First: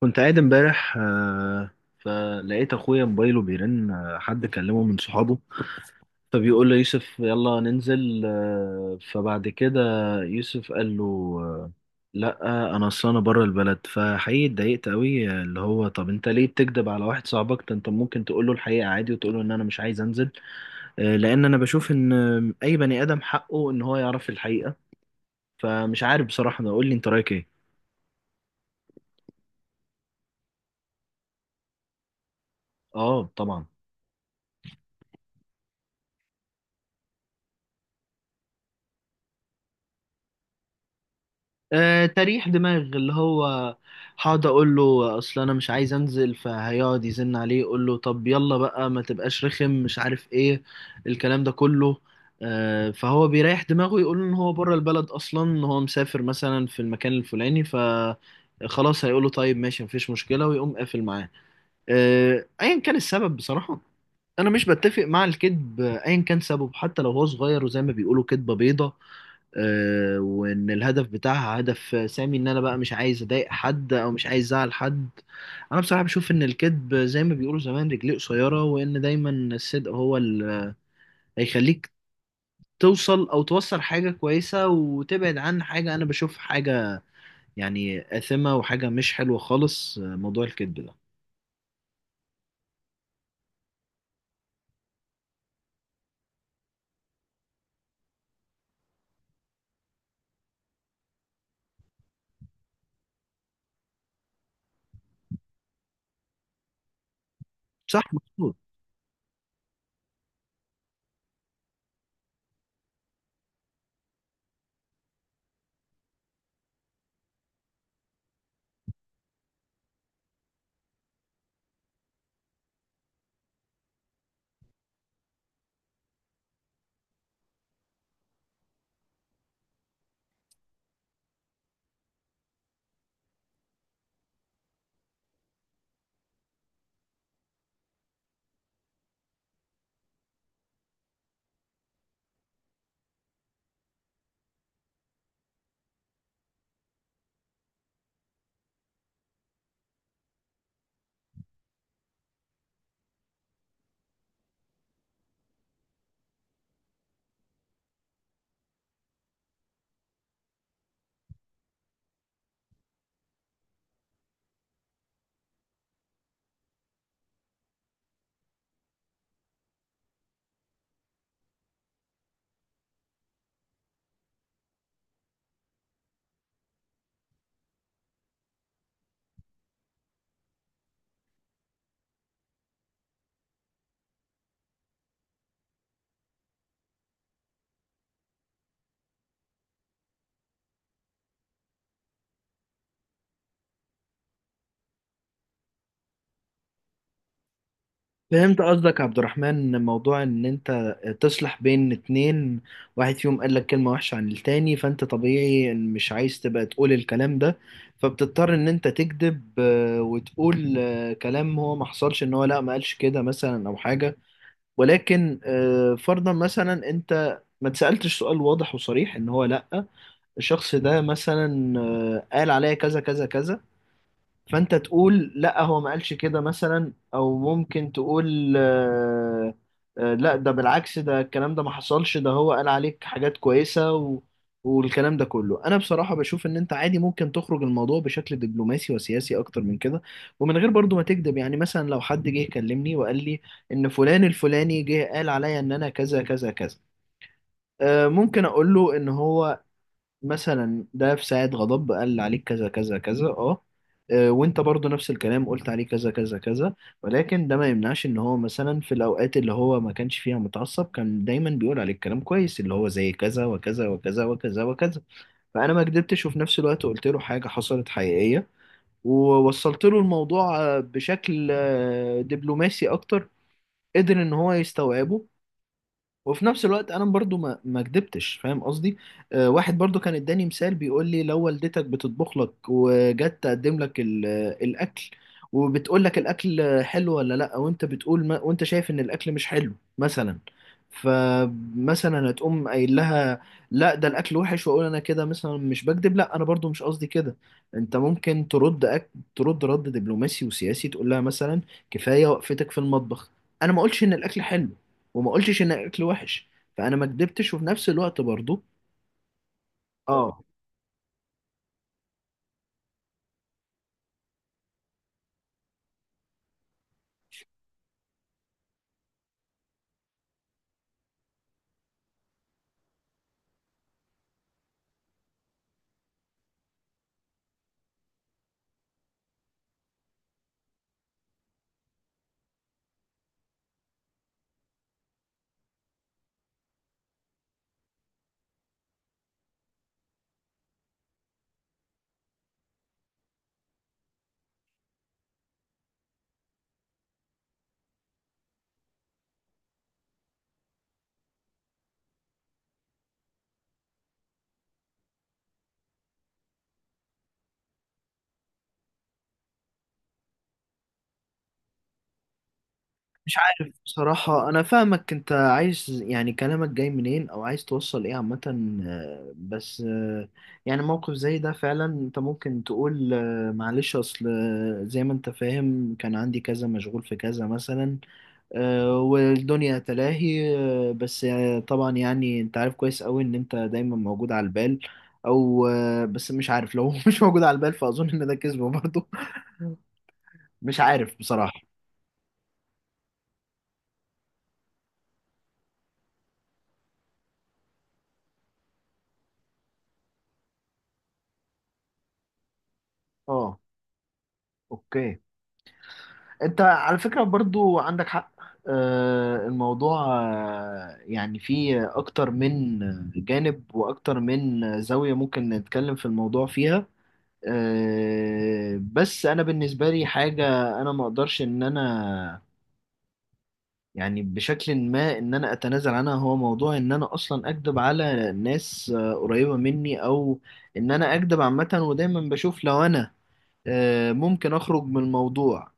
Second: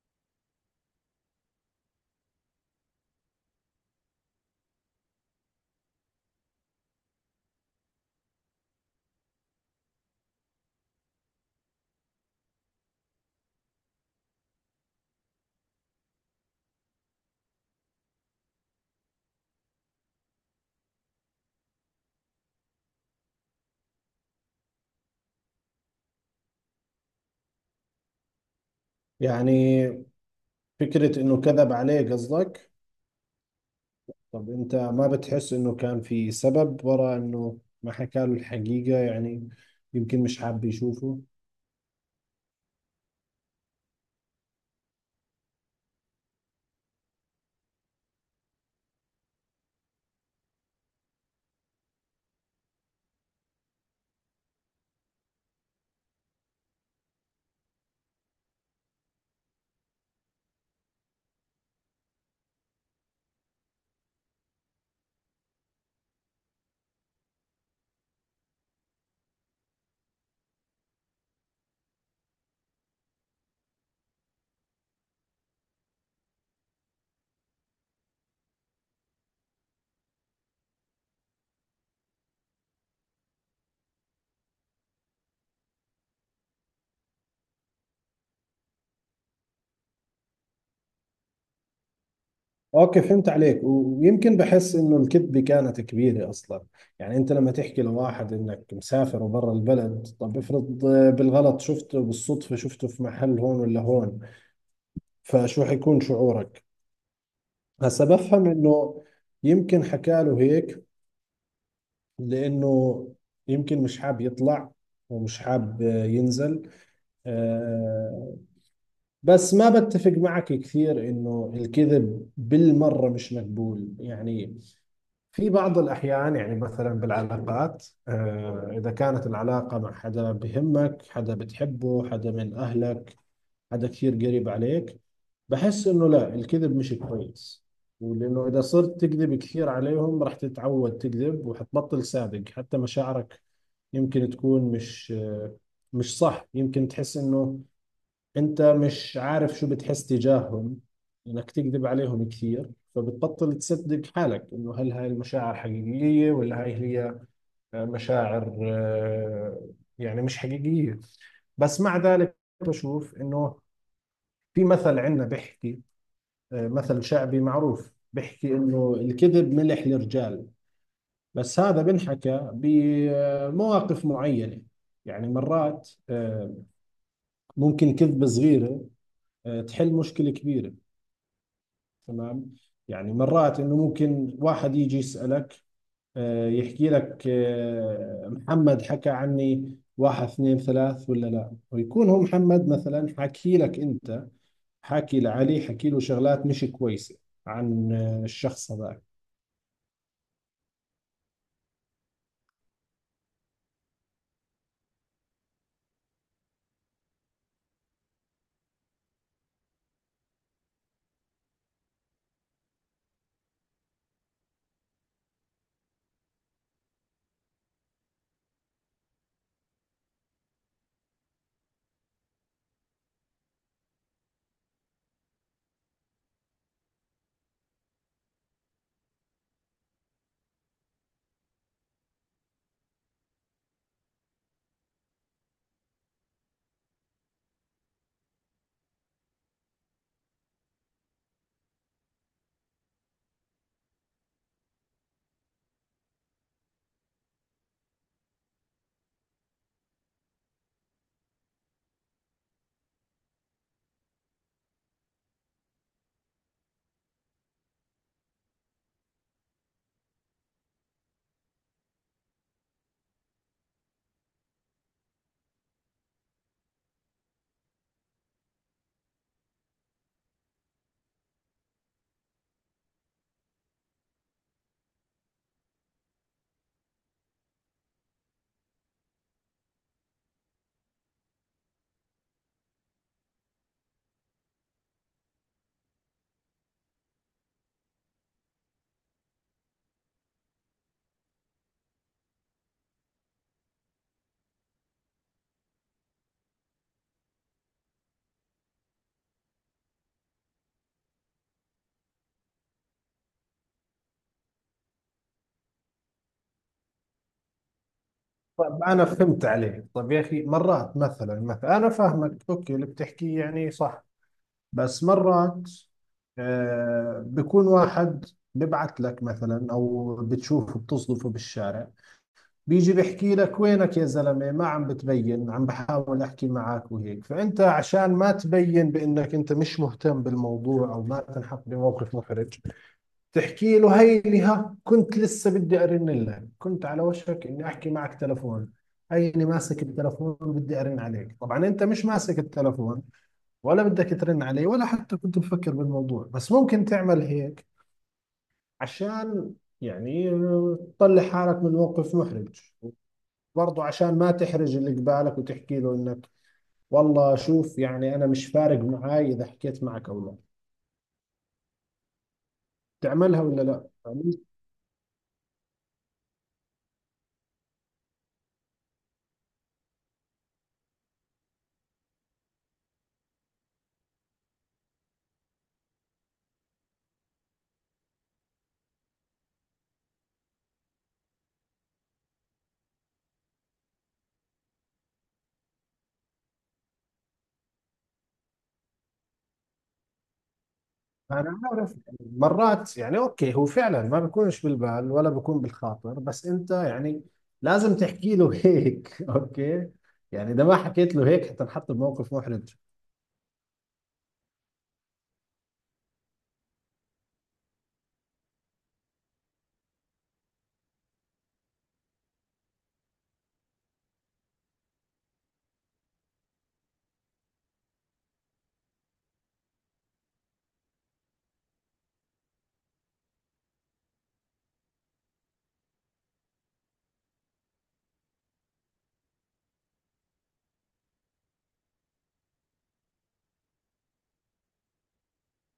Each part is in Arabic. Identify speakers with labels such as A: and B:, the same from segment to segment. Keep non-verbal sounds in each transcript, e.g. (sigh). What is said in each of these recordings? A: كنت قاعد امبارح فلقيت اخويا موبايله بيرن حد كلمه من صحابه فبيقول له يوسف يلا ننزل فبعد كده يوسف قال له آه،، لا انا اصل انا بره البلد. فحقيقي اتضايقت قوي آه،، اللي هو طب انت ليه بتكذب على واحد صاحبك ده؟ انت ممكن تقول له الحقيقه عادي وتقول له ان انا مش عايز انزل لان انا بشوف ان اي بني ادم حقه ان هو يعرف الحقيقه. فمش عارف بصراحه، انا اقول لي انت رايك ايه؟
B: يعني فكرة إنه كذب عليه قصدك؟
A: اه، طبعا.
B: طب أنت ما بتحس إنه كان في سبب وراء إنه ما حكى له الحقيقة؟ يعني يمكن مش حاب يشوفه.
A: آه، تريح دماغ اللي هو هقعد اقول له اصل انا مش عايز انزل، فهيقعد يزن عليه يقول له طب يلا بقى، ما تبقاش رخم، مش عارف ايه، الكلام ده كله. فهو بيريح دماغه يقول ان هو بره البلد اصلا، ان هو مسافر مثلا في المكان الفلاني. خلاص هيقول له طيب ماشي، مفيش مشكلة ويقوم قافل معاه. ايا كان السبب بصراحة، انا مش بتفق مع الكذب ايا كان سببه، حتى لو هو صغير وزي ما بيقولوا كذبة بيضة وان الهدف بتاعها هدف سامي، ان انا بقى مش عايز اضايق حد او مش عايز ازعل حد. انا بصراحه بشوف ان الكذب زي ما بيقولوا زمان رجليه قصيره، وان دايما الصدق هو اللي هيخليك توصل او توصل حاجه كويسه وتبعد عن حاجه انا بشوف حاجه يعني آثمه وحاجه مش حلوه خالص موضوع الكذب ده.
B: أوكي، فهمت عليك، ويمكن بحس إنه الكذبة كانت كبيرة أصلا. يعني أنت لما تحكي لواحد إنك مسافر وبرا البلد، طب افرض بالغلط شفته، بالصدفة شفته في محل هون ولا هون، فشو حيكون شعورك؟
A: صح،
B: هسا بفهم
A: مظبوط.
B: إنه يمكن حكى له هيك لأنه يمكن مش حاب يطلع ومش حاب ينزل. آه، بس ما بتفق معك كثير إنه الكذب بالمرة مش مقبول، يعني في بعض الأحيان، يعني مثلا بالعلاقات، إذا كانت العلاقة مع حدا بهمك، حدا بتحبه، حدا من أهلك، حدا كثير قريب عليك، بحس إنه لا، الكذب مش كويس. ولأنه إذا صرت تكذب كثير عليهم راح تتعود تكذب وحتبطل صادق، حتى مشاعرك يمكن تكون مش صح، يمكن تحس انه انت مش عارف شو بتحس تجاههم، انك تكذب عليهم كثير فبتبطل تصدق حالك، انه هل هاي المشاعر حقيقية ولا هاي هي مشاعر، يعني مش حقيقية. بس مع ذلك بشوف انه في مثل عندنا بيحكي، مثل شعبي معروف بيحكي انه الكذب ملح للرجال، بس هذا بنحكى بمواقف معينة. يعني مرات ممكن كذبة صغيرة تحل مشكلة كبيرة، تمام. يعني مرات انه ممكن واحد يجي يسألك، يحكي لك، محمد حكى عني واحد اثنين ثلاث ولا لا، ويكون هو محمد مثلا حكي لك انت، حكي لعلي، حكي له شغلات مش كويسة عن
A: فهمت
B: الشخص
A: قصدك
B: هذاك.
A: يا عبد الرحمن، موضوع ان انت تصلح بين اتنين، واحد فيهم قال لك كلمة وحشة عن التاني، فانت طبيعي إن مش عايز تبقى تقول الكلام ده، فبتضطر ان انت تكذب آه،، وتقول كلام هو ما حصلش، ان هو لا، ما قالش كده مثلا او حاجة. ولكن فرضا مثلا انت ما تسألتش سؤال واضح وصريح ان هو لا، الشخص ده مثلا قال عليا كذا كذا كذا، فانت تقول لا، هو ما قالش كده مثلا، او ممكن تقول لا، ده بالعكس، ده الكلام ده ما حصلش، ده هو قال عليك حاجات كويسة و... والكلام ده كله، انا بصراحة بشوف ان انت عادي ممكن تخرج الموضوع بشكل دبلوماسي وسياسي اكتر من كده، ومن غير برضو ما تكذب. يعني مثلا لو حد جه كلمني وقال لي ان فلان الفلاني جه قال عليا ان انا كذا كذا كذا ممكن اقول له ان هو مثلا ده في ساعة غضب قال عليك كذا كذا كذا، اه آه،، وانت برضو نفس الكلام قلت عليه كذا كذا كذا، ولكن ده ما يمنعش ان هو مثلا في الاوقات اللي هو ما كانش فيها متعصب كان دايما بيقول عليك كلام كويس، اللي هو زي كذا وكذا وكذا وكذا وكذا. فانا ما كدبتش، وفي نفس الوقت قلت له حاجة حصلت حقيقية، ووصلت له الموضوع بشكل دبلوماسي اكتر، قدر ان هو يستوعبه، وفي نفس الوقت انا برضو ما كدبتش، فاهم قصدي؟ آه، واحد برضو كان اداني مثال بيقول لي، لو والدتك بتطبخ لك وجت تقدم لك الاكل، وبتقول لك الاكل حلو ولا لا، وانت بتقول ما وانت شايف ان الاكل مش حلو مثلا، فمثلا هتقوم قايل لها لا، ده الاكل وحش، واقول انا كده مثلا مش بكذب. لا، انا برضو مش قصدي كده، انت ممكن ترد ترد رد دبلوماسي وسياسي، تقول لها مثلا كفايه وقفتك في المطبخ، انا ما قلتش ان الاكل حلو وما قلتش ان الاكل وحش، فانا ما كدبتش وفي نفس الوقت برضو.
B: طب انا فهمت عليك. طب يا
A: اه،
B: اخي، مرات مثلا انا فاهمك، اوكي اللي بتحكيه يعني صح، بس مرات بكون واحد ببعت لك مثلا او بتشوفه بتصدفه بالشارع، بيجي بيحكي لك وينك يا زلمة، ما عم بتبين، عم بحاول احكي معك وهيك، فانت عشان ما تبين بانك انت مش مهتم بالموضوع او ما تنحط بموقف محرج، تحكي له هيني، ها كنت لسه بدي ارن لك، كنت على وشك اني احكي معك تلفون، هيني ماسك التلفون وبدي ارن عليك. طبعا انت مش ماسك التلفون ولا بدك ترن علي ولا حتى كنت مفكر بالموضوع، بس ممكن تعمل هيك عشان، يعني، تطلع حالك من موقف محرج، وبرضه عشان ما تحرج اللي قبالك وتحكي له انك، والله شوف يعني انا مش فارق معاي اذا حكيت معك او لا.
A: مش
B: تعملها ولا
A: عارف
B: لا يعني؟
A: بصراحة، أنا فاهمك أنت عايز يعني كلامك جاي منين أو عايز توصل إيه عامة بس يعني موقف زي ده فعلا أنت ممكن تقول معلش أصل آه،، زي ما أنت فاهم كان عندي كذا، مشغول في كذا مثلا والدنيا تلاهي آه،، بس طبعا يعني انت عارف كويس قوي ان انت دايما موجود على البال، او بس مش عارف لو (laughs) هو مش موجود على البال، فاظن ان ده كذب برضه. (laughs) مش عارف
B: انا
A: بصراحة.
B: عارف، مرات يعني اوكي هو فعلا ما بيكونش بالبال ولا بيكون بالخاطر، بس انت يعني لازم تحكي له هيك، (laughs) اوكي، يعني اذا ما حكيت له هيك حتنحط بموقف محرج.
A: اه، اوكي، انت على فكرة برضو عندك حق. الموضوع يعني فيه اكتر من جانب واكتر من زاوية ممكن نتكلم في الموضوع فيها. بس انا بالنسبة لي حاجة انا ما اقدرش ان انا يعني بشكل ما ان انا اتنازل عنها، هو موضوع ان انا اصلا اكدب على ناس قريبة مني، او ان انا اكدب عامة. ودايما بشوف لو انا ممكن أخرج من الموضوع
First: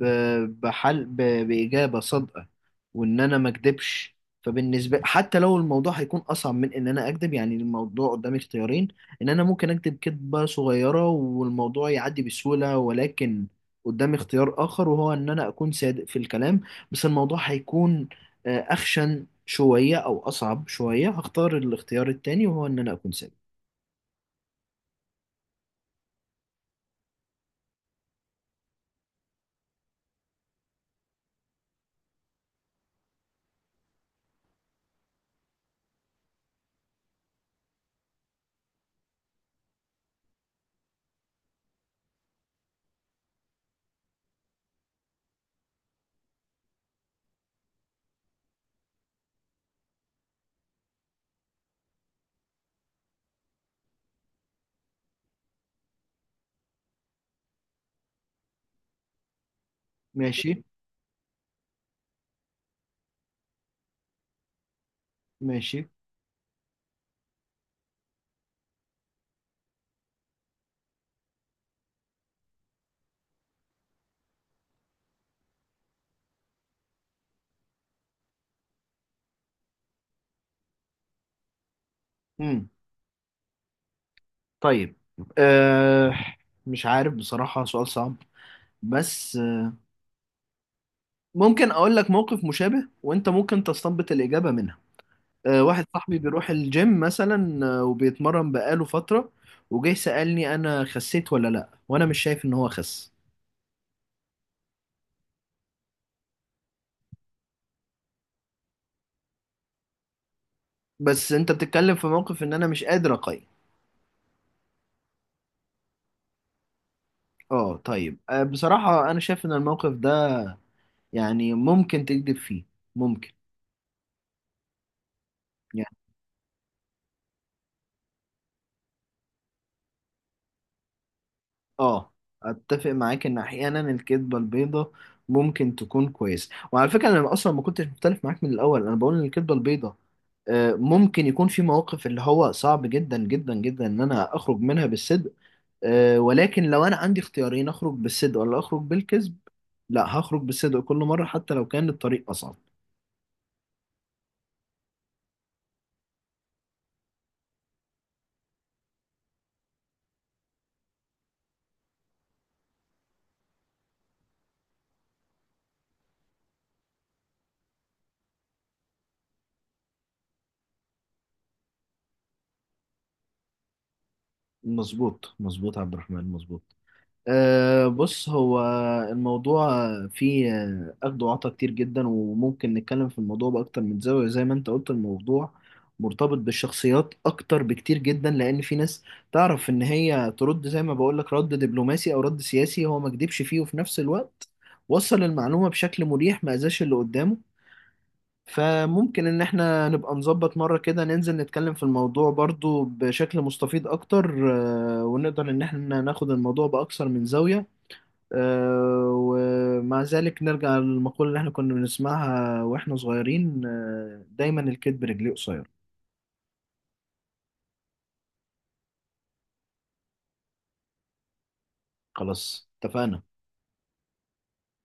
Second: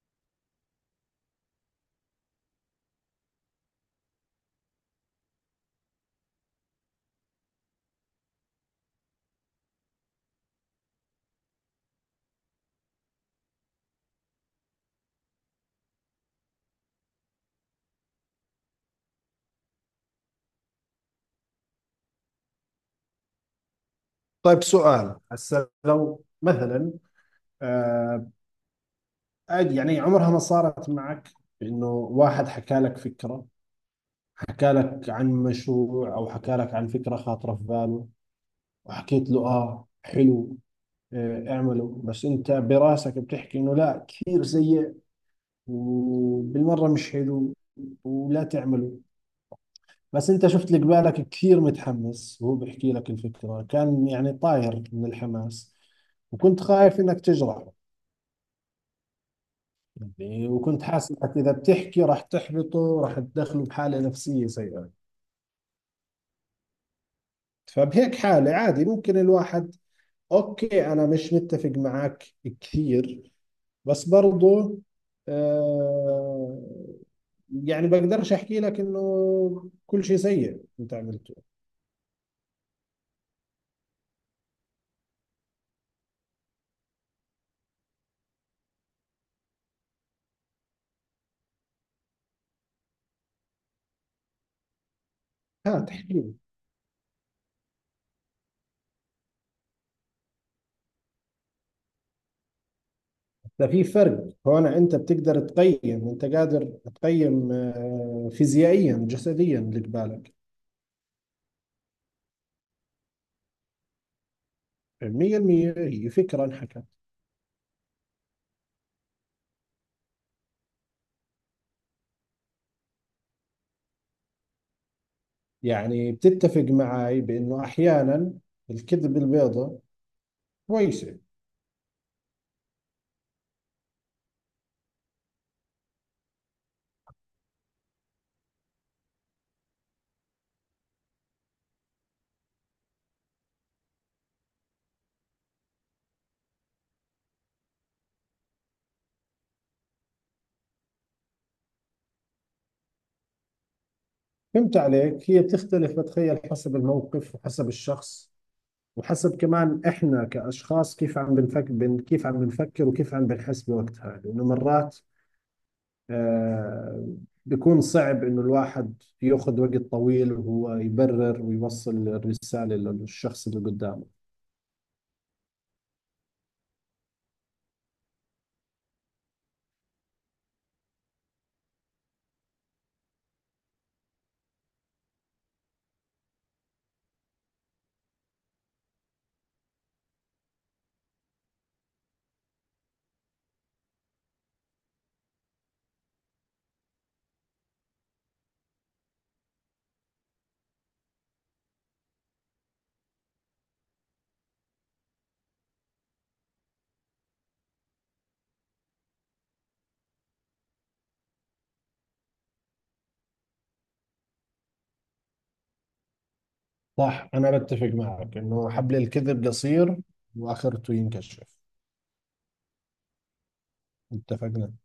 A: بحل بإجابة صادقة، وإن أنا ما أكدبش. فبالنسبة حتى لو الموضوع هيكون أصعب من إن أنا أكدب، يعني الموضوع قدامي اختيارين: إن أنا ممكن أكدب كدبة صغيرة والموضوع يعدي بسهولة، ولكن قدامي اختيار آخر وهو إن أنا أكون صادق في الكلام، بس الموضوع هيكون أخشن شوية أو أصعب شوية، هختار الاختيار التاني وهو إن أنا أكون صادق.
B: طيب سؤال هسه، لو مثلا آه عادي، يعني عمرها ما صارت معك انه واحد حكى لك فكرة، حكى لك عن مشروع او حكى لك عن فكرة خاطرة في باله، وحكيت له اه حلو، اعمله، بس انت براسك بتحكي انه لا، كثير سيء وبالمرة مش حلو، ولا تعمله، بس انت شفت اللي قبالك كثير متحمس وهو بيحكي لك الفكرة كان يعني طاير من الحماس، وكنت خايف انك تجرحه، يعني
A: ماشي،
B: وكنت حاسس انك اذا بتحكي راح تحبطه، راح تدخله بحاله نفسيه سيئه،
A: ماشي.
B: فبهيك حاله عادي ممكن الواحد، اوكي انا مش متفق معك كثير بس برضو، آه يعني بقدرش احكي لك انه كل شيء سيء انت عملته.
A: مم. طيب، أه، مش عارف بصراحة، سؤال صعب، بس ممكن أقول لك موقف مشابه وأنت ممكن تستنبط الإجابة منها. أه،
B: ها،
A: واحد
B: تحكي
A: صاحبي
B: لي.
A: بيروح الجيم مثلا وبيتمرن بقاله فترة، وجاي سألني أنا خسيت ولا لأ، وأنا مش شايف إن هو خس.
B: ده في فرق هون، انت بتقدر تقيم، انت قادر تقيم فيزيائيا جسديا اللي قبالك
A: بس أنت بتتكلم في موقف إن أنا مش قادر أقيم.
B: 100%، هي فكره انحكى.
A: أه، طيب، أه، بصراحة أنا شايف إن الموقف ده يعني ممكن تكذب فيه، ممكن.
B: يعني بتتفق معي بأنه أحيانا الكذب البيضة كويسة؟
A: اه، اتفق معاك ان احيانا الكذبه البيضاء ممكن تكون كويسه. وعلى فكره انا اصلا ما كنتش مختلف معاك من الاول، انا بقول ان الكذبه البيضاء ممكن يكون في مواقف اللي هو صعب جدا جدا جدا ان انا اخرج منها بالصدق ولكن لو انا عندي اختيارين: اخرج بالصدق ولا اخرج بالكذب؟ لا، هخرج بالصدق كل مره حتى لو كان الطريق اصعب.
B: فهمت عليك، هي بتختلف بتخيل حسب الموقف وحسب الشخص وحسب كمان إحنا كأشخاص كيف عم بنفكر، وكيف عم بنحس بوقتها، لأنه مرات آه بيكون صعب إنه الواحد يأخذ وقت طويل وهو يبرر ويوصل الرسالة للشخص اللي قدامه.
A: مظبوط مظبوط يا عبد الرحمن، مظبوط. أه، بص، هو الموضوع فيه أخد وعطا كتير جدا، وممكن نتكلم في الموضوع بأكتر من زاوية زي ما أنت قلت. الموضوع مرتبط بالشخصيات أكتر بكتير جدا، لأن في ناس تعرف إن هي ترد زي ما بقولك رد دبلوماسي أو رد سياسي، هو ما كدبش فيه وفي نفس الوقت وصل المعلومة بشكل مريح، ما أذاش اللي قدامه. فممكن إن إحنا نبقى نظبط مرة كده، ننزل نتكلم في الموضوع برضو بشكل مستفيض أكتر ونقدر إن إحنا ناخد الموضوع بأكثر من زاوية ومع ذلك نرجع للمقولة اللي احنا كنا بنسمعها واحنا صغيرين دايما الكذب رجليه قصير.
B: صح، أنا بتفق معك إنه حبل الكذب قصير، وآخرته ينكشف.
A: خلاص، اتفقنا.
B: اتفقنا.